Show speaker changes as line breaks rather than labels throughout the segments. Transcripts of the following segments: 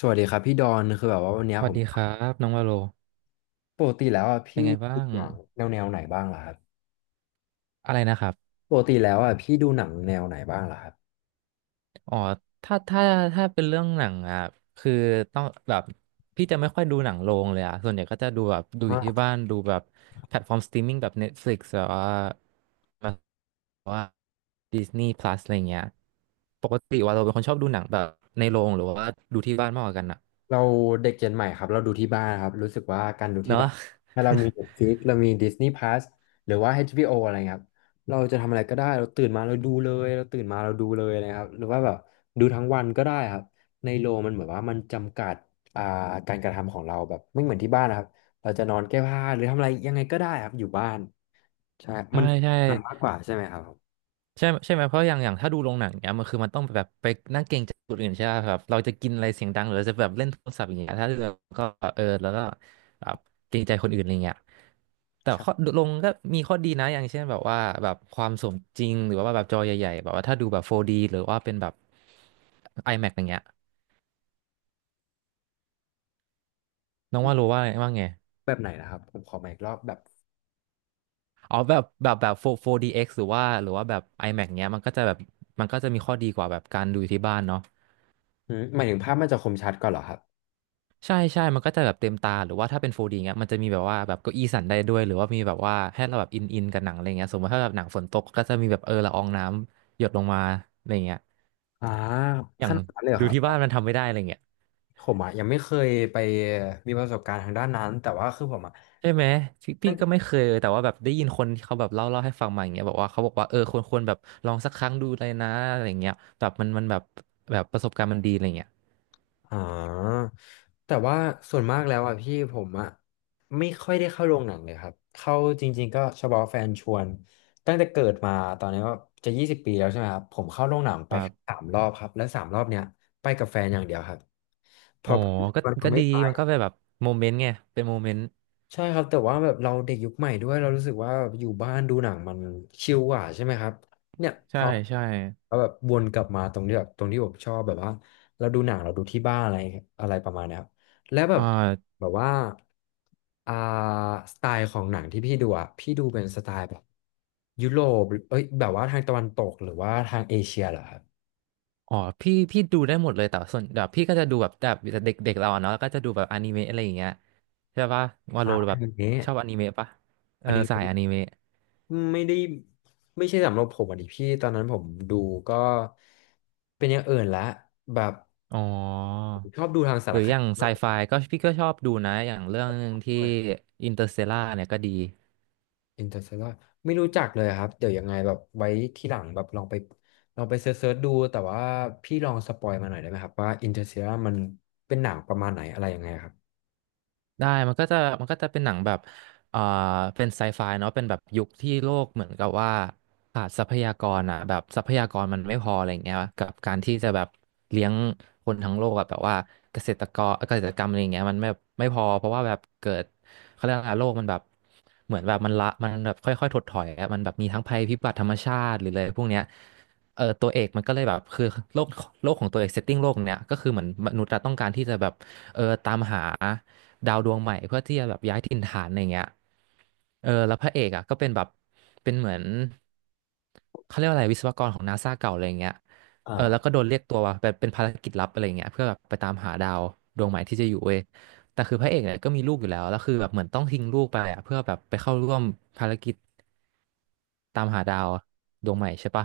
สวัสดีครับพี่ดอนคือแบบว่าวันเนี้
ส
ยผ
วัส
ม
ดีครับน้องวาโล
ปกติแล้วอ่ะ
เป็
พี่
นไงบ้า
ดู
ง
หนังแนวไหนบ้างล่ะครับ
อะไรนะครับ
ปกติแล้วอ่ะพี่ดูหนังแนวไหนบ้างล่ะครับ
อ๋อถ้าถ้าถ้าเป็นเรื่องหนังอ่ะคือต้องแบบพี่จะไม่ค่อยดูหนังโรงเลยอ่ะส่วนใหญ่ก็จะดูแบบดูอยู่ที่บ้านดูแบบแพลตฟอร์มสตรีมมิ่งแบบ Netflix แบบว่าแบบว่า Disney Plus อะไรเงี้ยปกติว่าเราเป็นคนชอบดูหนังแบบในโรงหรือว่าดูที่บ้านมากกว่ากันอ่ะ
เราเด็กเจนใหม่ครับเราดูที่บ้านครับรู้สึกว่าการดู
เน
ที่
อะ
บ้านถ้าเรามี Netflix เรามี Disney Plus หรือว่า HBO อชบีโออะไรเงี้ยครับเราจะทำอะไรก็ได้เราตื่นมาเราดูเลยเราตื่นมาเราดูเลยนะครับหรือว่าแบบดูทั้งวันก็ได้ครับในโรงมันเหมือนว่ามันจำกัดอ่าการกระทำของเราแบบไม่เหมือนที่บ้านนะครับเราจะนอนแก้ผ้าหรือทำอะไรยังไงก็ได้ครับอยู่บ้านใช่
ใช่
มัน
ใช่
ง่ายมากกว่าใช่ไหมครับ
ใช่ใช่ไหมเพราะอย่างถ้าดูโรงหนังเนี้ยมันต้องแบบไปนั่งเกรงใจคนอื่นใช่ไหมครับเราจะกินอะไรเสียงดังหรือจะแบบเล่นโทรศัพท์อย่างเงี้ยถ้าเราก็เออแล้วก็แบบเกรงใจคนอื่นอะไรเงี้ยแต่ข้อ
ใช่
ลงก็มีข้อดีนะอย่างเช่นแบบว่าแบบความสมจริงหรือว่าแบบจอใหญ่ๆแบบว่าถ้าดูแบบ 4D หรือว่าเป็นแบบ IMAX อย่างเงี้ยน้องว่ารู้ว่าว่าไง
แบบไหนนะครับผมขอมาอีกรอบแบบ
อ๋อแบบ 4- d x หรือว่าแบบ IMAX เงี้ยมันก็จะแบบมันก็จะมีข้อดีกว่าแบบการดูที่บ้านเนาะ
หืมหมายถึงภาพมันจะคมชัดกว่อนเหรอครับ
ใช่ใช่ มันก็จะแบบเต็มตา หรือว่าถ้าเป็น 4D เงี้ยมันจะมีแบบว่าแบบเก้าอี้สั่นได้ด้วย หรือว่ามีแบบว่าให้เราแบบอินกับหนังอะไรเงี้ยสมมติถ้าแบบหนังฝนตกก็จะมีแบบเออละอองน้ำหยดลงมาอะไรเงี้ย
อ่า
อ
ข
ย่าง
นาดนั้นเลยเหรอ
ดู
ครั
ที่บ้าน
บ
มันทำไม่ได้อะไรเงี้ย
ผมอ่ะยังไม่เคยไปมีประสบการณ์ทางด้านนั้นแต่ว่าคือผมอ่ะ
ใช่ไหมพี่ก็ไม่เคยแต่ว่าแบบได้ยินคนที่เขาแบบเล่าให้ฟังมาอย่างเงี้ยบอกว่าเขาบอกว่าเออควรแบบลองสักครั้งดูเลยนะอะไรเงี้ยแบบมันแบบแบบประสบการณ์มันดีอะไรเงี้ย
อ๋อแต่ว่าส่วนมากแล้วอ่ะพี่ผมอ่ะไม่ค่อยได้เข้าโรงหนังเลยครับเข้าจริงๆก็เฉพาะแฟนชวนตั้งแต่เกิดมาตอนนี้ก็จะ20 ปีแล้วใช่ไหมครับผมเข้าโรงหนัง
ค
ไป
รั
แค่
บ
สามรอบครับและสามรอบเนี้ยไปกับแฟนอย่างเดียวครับเพ
โอ้
อ
ก็
มัน
ก็
ไม่
ดี
ไป
มันก็เป็นแบบโมเมนต์ไงเป็นโมเมนต์
ใช่ครับแต่ว่าแบบเราเด็กยุคใหม่ด้วยเรารู้สึกว่าแบบอยู่บ้านดูหนังมันชิลกว่าใช่ไหมครับเนี่ยพ
ใช่
อ
ใช่
เราแบบวนกลับมาตรงที่แบบตรงที่ผมชอบแบบว่าเราดูหนังเราดูที่บ้านอะไรอะไรประมาณเนี้ยครับแล้วแบ
อ่
บ
า
แบบว่าอ่าสไตล์ของหนังที่พี่ดูอ่ะพี่ดูเป็นสไตล์แบบยุโรปเอ้ยแบบว่าทางตะวันตกหรือว่าทางเอเชียเหรอครับ
อ๋อพี่ดูได้หมดเลยแต่ว่าส่วนแบบพี่ก็จะดูแบบเด็กเด็กเราอะเนาะแล้วก็จะดูแบบอนิเมะอะไรอย่างเงี้ยใช่ปะวาโล
อ่าอั
แบ
น
บ
นี้
ชอบอนิเมะปะเอ
อั
อ
นนี้
สายอนิเมะ
ไม่ได้ไม่ใช่สำหรับผมอ่ะดิพี่ตอนนั้นผมดูก็เป็นอย่างอื่นละแบบ
อ๋อ
ผมชอบดูทางสา
ห
ร
รือ
ค
อ
ดี
ย่างไซ
มากก
ไฟ
ว่า
พี่ก็ชอบดูนะอย่างเรื่องหนึ่งที่
ด้วย
อินเตอร์สเตลาเนี่ยก็ดี
อินเตอร์เตลาไม่รู้จักเลยครับเดี๋ยวยังไงแบบไว้ทีหลังแบบลองไปเซิร์ชๆดูแต่ว่าพี่ลองสปอยมาหน่อยได้ไหมครับว่าอินเตอร์เตลามันเป็นหนังประมาณไหนอะไรยังไงครับ
ได้มันก็จะเป็นหนังแบบเอ่อเป็นไซไฟเนาะเป็นแบบยุคที่โลกเหมือนกับว่าขาดทรัพยากรอ่ะแบบทรัพยากรมันไม่พออะไรอย่างเงี้ยกับการที่จะแบบเลี้ยงคนทั้งโลกอะแบบว่าเกษตรกรรมอะไรอย่างเงี้ยมันไม่พอเพราะว่าแบบเกิดเขาเรียกอะไรโลกมันแบบเหมือนแบบมันละมันแบบค่อยๆถดถอยอะมันแบบมีทั้งภัยพิบัติธรรมชาติหรืออะไรพวกเนี้ยเออตัวเอกมันก็เลยแบบคือโลกโลกของตัวเอกเซตติ้งโลกเนี้ยก็คือเหมือนมนุษย์อะต้องการที่จะแบบเออตามหา ดาวดวงใหม่เพื่อที่จะแบบย้ายถิ่นฐานอะไรเงี้ยเออแล้วพระเอกอ่ะก็เป็นแบบเป็นเหมือนเขาเรียกว่าอะไรวิศวกรของนาซาเก่าอะไรเงี้ยเออแล้วก็โด
อ่า
นเรียกตัวแบบเป็นภารกิจลับอะไรเงี้ยเพื่อแบบไปตามหาดาวดวงใหม่ที่จะอยู่เว้ยแต่คือพระเอกเนี่ยก็มีลูกอยู่แล้วแล้วคือแบบเหมือนต้องทิ้งลูกไปอ่ะเพื่อแบบไปเข้าร่วมภารกิจ ตามหาดาวดวงใหม่ใช่ปะ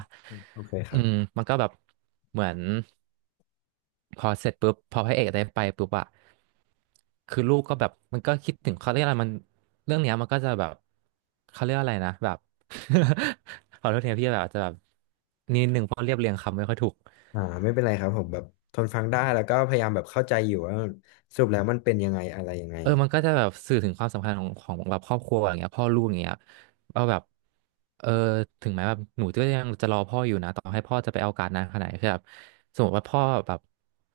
โอเคค
อื
รั
ม
บ
มันก็แบบเหมือนพอเสร็จปุ๊บพอพระเอกได้ไปปุ๊บอะคือลูกก็แบบมันก็คิดถึงเขาเรียกอะไรมันเรื่องเนี้ยมันก็จะแบบเขาเรียกอะไรนะแบบ ขอโทษทีนะพี่แบบอาจจะแบบนิดหนึ่งเพราะเรียบเรียงคำไม่ค่อยถูก
อ่าไม่เป็นไรครับผมแบบทนฟังได้แล้วก็พยายามแบบเข้าใจอยู่ว่าสรุปแล้วมันเป็นยังไงอะไรยังไง
เออมันก็จะแบบสื่อถึงความสำคัญของแบบครอบครัวอย่างเงี้ยพ่อลูกอย่างเงี้ยว่าแบบเออถึงแม้แบบหนูก็ยังจะรอพ่ออยู่นะต่อให้พ่อจะไปเอาการดนานขนาดไหนคือแบบสมมติว่าพ่อแบบ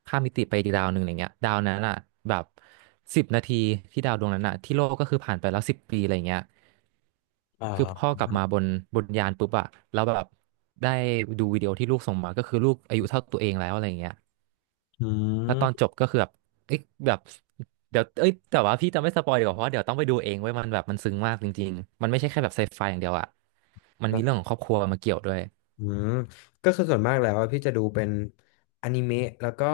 ข้ามมิติไปอีกดาวหนึ่งอะไรเงี้ยดาวนั้นอ่ะแบบ10 นาทีที่ดาวดวงนั้นอ่ะที่โลกก็คือผ่านไปแล้ว10 ปีอะไรเงี้ย
อ
คือพ่อ
่า
กลับมาบนยานปุ๊บอ่ะแล้วแบบได้ดูวิดีโอที่ลูกส่งมาก็คือลูกอายุเท่าตัวเองแล้วอะไรเงี้ย
อื
แล้วตอน
ม
จบก็คือแบบ เอ้ยแบบเดี๋ยวเอ้ยแต่ว่าพี่จะไม่สปอยดีกว่าเพราะว่าเดี๋ยวต้องไปดูเองไว้ยมันแบบมันซึ้งมากจริงๆมันไม่ใช่แค่แบบไซไฟอย่างเดียวอะมันมีเรื่องของครอบครัวมาเกี่ยวด้วย
อืมก็คือส่วนมากแล้วอะพี่จะดูเป็นอนิเมะแล้วก็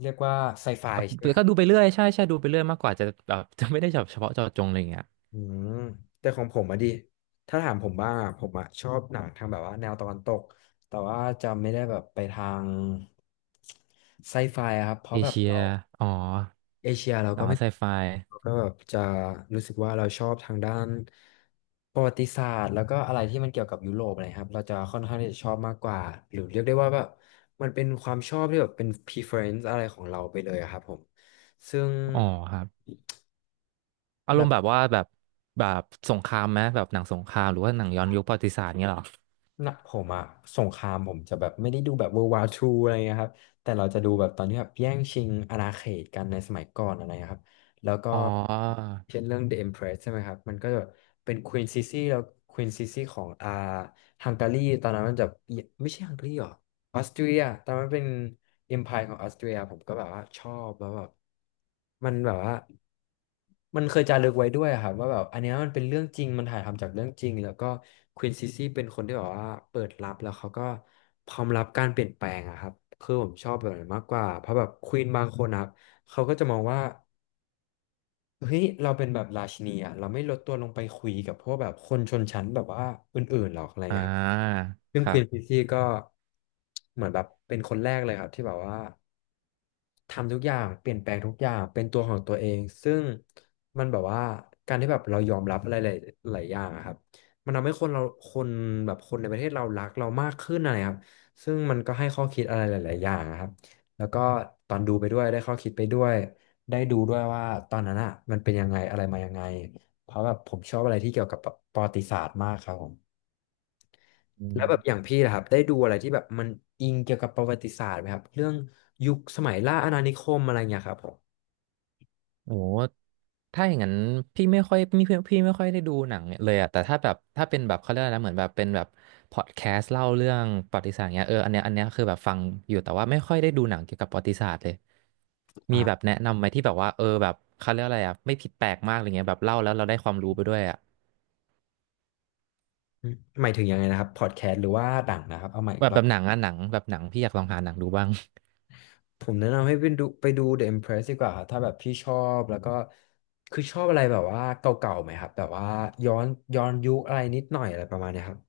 เรียกว่าไซไฟ
แบบ
ใช่ไหมครั
ก็
บ
ดูไปเรื่อยใช่ดูไปเรื่อยมากกว่าจะแบบ จะไม่ได้แบบเฉพาะเจาะจงอะไรอย่างเงี้ย
อืมแต่ของผมอะดิถ้าถามผมบ้างอะผมอะชอบหนังทางแบบว่าแนวตะวันตกแต่ว่าจะไม่ได้แบบไปทางไซไฟอะครับเพ
เอ
ราะแบบ
เชีย
เรา
อ๋อ
เอเชียเรา
หนั
ก็
ง
ไม่
ไซไฟ
เราก็แบบจะรู้สึกว่าเราชอบทางด้านประวัติศาสตร์แล้วก็อะไรที่มันเกี่ยวกับยุโรปอะไรครับเราจะค่อนข้างที่จะชอบมากกว่าหรือเรียกได้ว่าแบบมันเป็นความชอบที่แบบเป็น preference อะไรของเราไปเลยอะครับผมซึ่ง
อ๋อครับ อารมณ์แบบว่าแบบสงครามไหมแบบหนังสงครามหรือว่าหนังย้อนยุคประวัติศาสตร์เงี้ยเหรอ
นะผมอะสงครามผมจะแบบไม่ได้ดูแบบ World War II อะไรเงี้ยครับแต่เราจะดูแบบตอนที่แบบแย่งชิงอาณาเขตกันในสมัยก่อนอะไรเงี้ยครับแล้วก็
อ๋อ
เช่นเรื่อง The Empress ใช่ไหมครับมันก็จะเป็น Queen Sisi แล้ว Queen Sisi ของอ่าฮังการีตอนนั้นมันจะไม่ใช่ฮังการีหรอออสเตรียตอนนั้นเป็น Empire ของออสเตรียผมก็แบบว่าชอบแล้วแบบ มันแบบว่ามันเคยจารึกไว้ด้วยอะครับว่าแบบอันเนี้ยมันเป็นเรื่องจริงมันถ่ายทำจากเรื่องจริงแล้วก็ควีนซิซี่เป็นคนที่แบบว่าเปิดรับแล้วเขาก็พร้อมรับการเปลี่ยนแปลงอะครับคือผมชอบแบบนั้นมากกว่าเพราะแบบควีนบางคนนะครับเขาก็จะมองว่าเฮ้ยเราเป็นแบบราชินีอะเราไม่ลดตัวลงไปคุยกับพวกแบบคนชนชั้นแบบว่าอื่นๆหรอกอะไร
อ่
เงี้ยครับ
า
ซึ่
ค
งค
รั
วีนซิ
บ
ซี่ก็เหมือนแบบเป็นคนแรกเลยครับที่แบบว่า ทำทุกอย่างเปลี่ยนแปลงทุกอย่างเป็นตัวของตัวเองซึ่งมันแบบว่าการที่แบบเรายอมรับอะไรหลายอย่างอะครับมันทำให้คนเราคนแบบคนในประเทศเรารักเรามากขึ้นอะไรครับซึ่งมันก็ให้ข้อคิดอะไรหลายๆอย่างอะครับแล้วก็ตอนดูไปด้วยได้ข้อคิดไปด้วยได้ดูด้วยว่าตอนนั้นอ่ะมันเป็นยังไงอะไรมายังไงเพราะแบบผมชอบอะไรที่เกี่ยวกับประวัติศาสตร์มากครับผมแล้วแบบอย่างพี่นะครับได้ดูอะไรที่แบบมันอิงเกี่ยวกับประวัติศาสตร์ไหมครับเรื่องยุคสมัยล่าอาณานิคมอะไรเงี้ยครับผม
โอ้โห ถ้าอย่างนั้นพี่ไม่ค่อยพี่พี่ไม่ค่อยได้ดูหนังเลยอะแต่ถ้าแบบถ้าเป็นแบบเขาเรียกอะไรนะเหมือนแบบเป็นแบบพอดแคสต์เล่าเรื่องประวัติศาสตร์เงี้ยเอออันเนี้ยคือแบบฟังอยู่แต่ว่าไม่ค่อยได้ดูหนังเกี่ยวกับประวัติศาสตร์เลย มีแบบ
อ่า
แนะนำไหมที่แบบว่าเออแบบเขาเรียกอะไรอะไม่ผิดแปลกมากอะไรเงี้ยแบบเล่าแล้วเราได้ความรู้ไปด้วยอะ
หมายถึงยังไงนะครับพอดแคสต์หรือว่าหนังนะครับเอาใหม่อี
แบ
ก
บ
รอ
แบ
บ
บหนังอะหนังแบบหนังพี่อยากลองหาหนังดูบ้าง
ผมแนะนำให้ไปดู The Empress ดีกว่าครับถ้าแบบพี่ชอบแล้วก็คือชอบอะไรแบบว่าเก่าๆไหมครับแบบว่าย้อนย้อนยุคอะไรนิดหน่อยอะไรประมาณเนี้ยครับ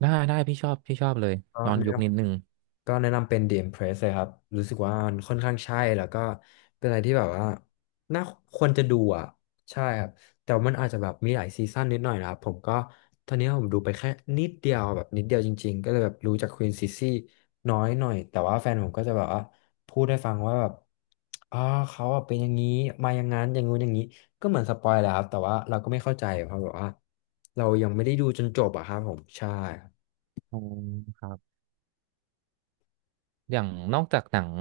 ได้พี่ชอบเลย
ก็
ย้อน
แนะ
ยุ
น
คนิดนึง
ำ ก็แนะนำเป็น DM Press เลยครับรู้สึกว่ามันค่อนข้างใช่แล้วก็เป็นอะไรที่แบบว่าน่าควรจะดูอ่ะใช่ครับแต่ว่ามันอาจจะแบบมีหลายซีซั่นนิดหน่อยนะครับผมก็ตอนนี้ผมดูไปแค่นิดเดียวแบบนิดเดียวจริงๆก็เลยแบบรู้จากควีนซิซี่น้อยหน่อยแต่ว่าแฟนผมก็จะแบบว่าพูดให้ฟังว่าแบบอ่าเขาอะเป็นอย่างนี้มาอย่างนั้นอย่างงู้นอย่างนี้ก็เหมือนสปอยแหล้วครับแต่ว่าเราก็ไม่เข้าใจเพราะแบบว่าเรายังไม่ได้ดูจนจบอะครับผมใช่คร
อ๋อครับ อย่างนอกจากหนัง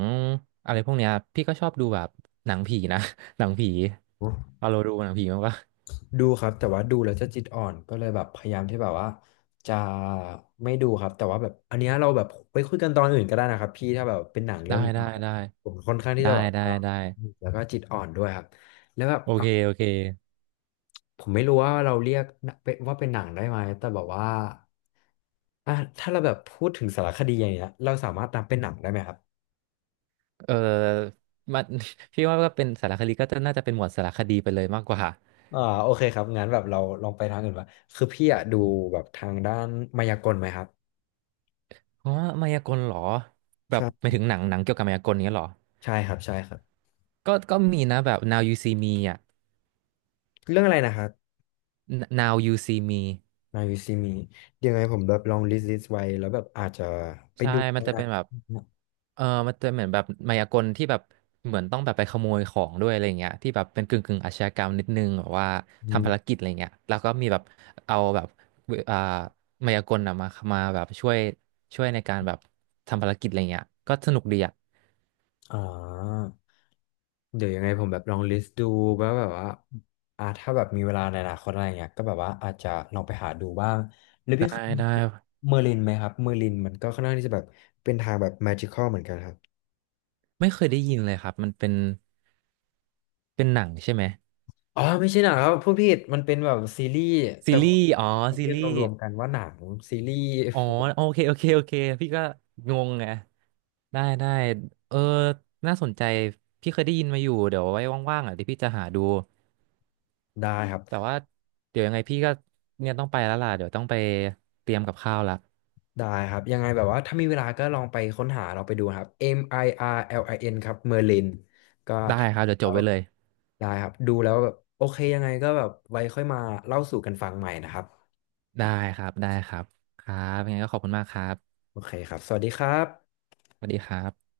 อะไรพวกเนี้ยพี่ก็ชอบดูแบบหนังผีนะ หนังผี
ับ
เอาเราดูหนังผีมั้างปะ
ดูครับแต่ว่าดูแล้วจะจิตอ่อนก็เลยแบบพยายามที่แบบว่าจะไม่ดูครับแต่ว่าแบบอันเนี้ยเราแบบไปคุยกันตอนอื่นก็ได้นะครับพี่ถ้าแบบเป็นหนังเรื่
ได้
องนี้
ได้ได้
ผมค่อนข้างที่
ได้
จะแบบ
ได้
ว่า
ได้
แล้วก็จิตอ่อนด้วยครับแล้วแบบ
โอ
อ่ะ
เคโอเค
ผมไม่รู้ว่าเราเรียกว่าเป็นหนังได้ไหมแต่แบบว่าอ่ะถ้าเราแบบพูดถึงสารคดีอย่างเงี้ยเราสามารถนับเป็นหนังได้ไหมครับ
เออมัน พี่ว่าก็เป็นสารคดีก็น่าจะเป็นหมวดสารคดีไปเลยมากกว่า
โอเคครับงั้นแบบเราลองไปทางอื่นว่าคือพี่อะดูแบบทางด้านมายากลไหมครับ
เพราะว่ามายากลเหรอแบบไม่
ใช่
ถึงหนังเกี่ยวกับมายากลเนี้ยเหรอ
ใช่ครับใช่ครับ
ก็มีนะแบบ Now You See Me อ่ะ
เรื่องอะไรนะครับ
Now You See Me
มาวิซีมีเดี๋ยวไงผมแบบลองลิสต์ไว้แล้วแบบอาจจะไป
ใช่
ดู
มันจะ
นะ
เป็นแบบ เออมันจะเหมือนแบบมายากลที่แบบเหมือนต้องแบบไปขโมยของด้วยอะไรเงี้ยที่แบบเป็นกึ่งอาชญากรรมนิดนึงแบบว่า
อื
ทำภา
ม
รกิจอะไรเงี้ยแล้วก็มีแบบเอาแบบอ่ามายากลอะมาแบบช่วยช่วยในการแบบทำภารกิจอะไรเงี้ยก็สนุกดีอ่ะ
อ๋อเดี๋ยวยังไงผมแบบลองลิสต์ดูว่าแบบว่าถ้าแบบมีเวลาในอนาคตอะไรเงี้ยก็แบบว่าอาจจะลองไปหาดูบ้างหรือ
ได้
พี่เคย
ได้
เมอร์ลินไหมครับเมอร์ลินมันก็ค่อนข้างที่จะแบบเป็นทางแบบแมจิคอลเหมือนกันครับ
ไม่เคยได้ยินเลยครับมันเป็นหนังใช่ไหม
อ๋อไม่ใช่หนังครับพูดผิดมันเป็นแบบซีรีส์
ซี
แต่ผ
รีส์อ๋อ
ม
ซี
เรียก
รี
ร
ส์
วมๆกันว่าหนังซีรีส์
อ๋อโอเคพี่ก็งงไง ได้เออน่าสนใจพี่เคยได้ยินมาอยู่เดี๋ยวไว้ว่างๆอ่ะเดี๋ยวพี่จะหาดู
ได้ครับ
แต่ว่าเดี๋ยวยังไงพี่ก็เนี่ยต้องไปแล้วล่ะเดี๋ยวต้องไปเตรียมกับข้าวละ
ได้ครับยังไงแบบว่าถ้ามีเวลาก็ลองไปค้นหาเราไปดูนะครับ MIRLIN ครับเอ็มไออาร์แอลินครับ Merlin ก็
ได้
ถ้า
ครับเดี๋ยวจ
แล้
บ
ว
ไว้เลย
ได้ครับดูแล้วแบบโอเคยังไงก็แบบไว้ค่อยมาเล่าสู่กันฟังใหม่นะครับ
ได้ได้ครับครับยังไงก็ขอบคุณมากครับ
โอเคครับสวัสดีครับ
สวัสดีครับ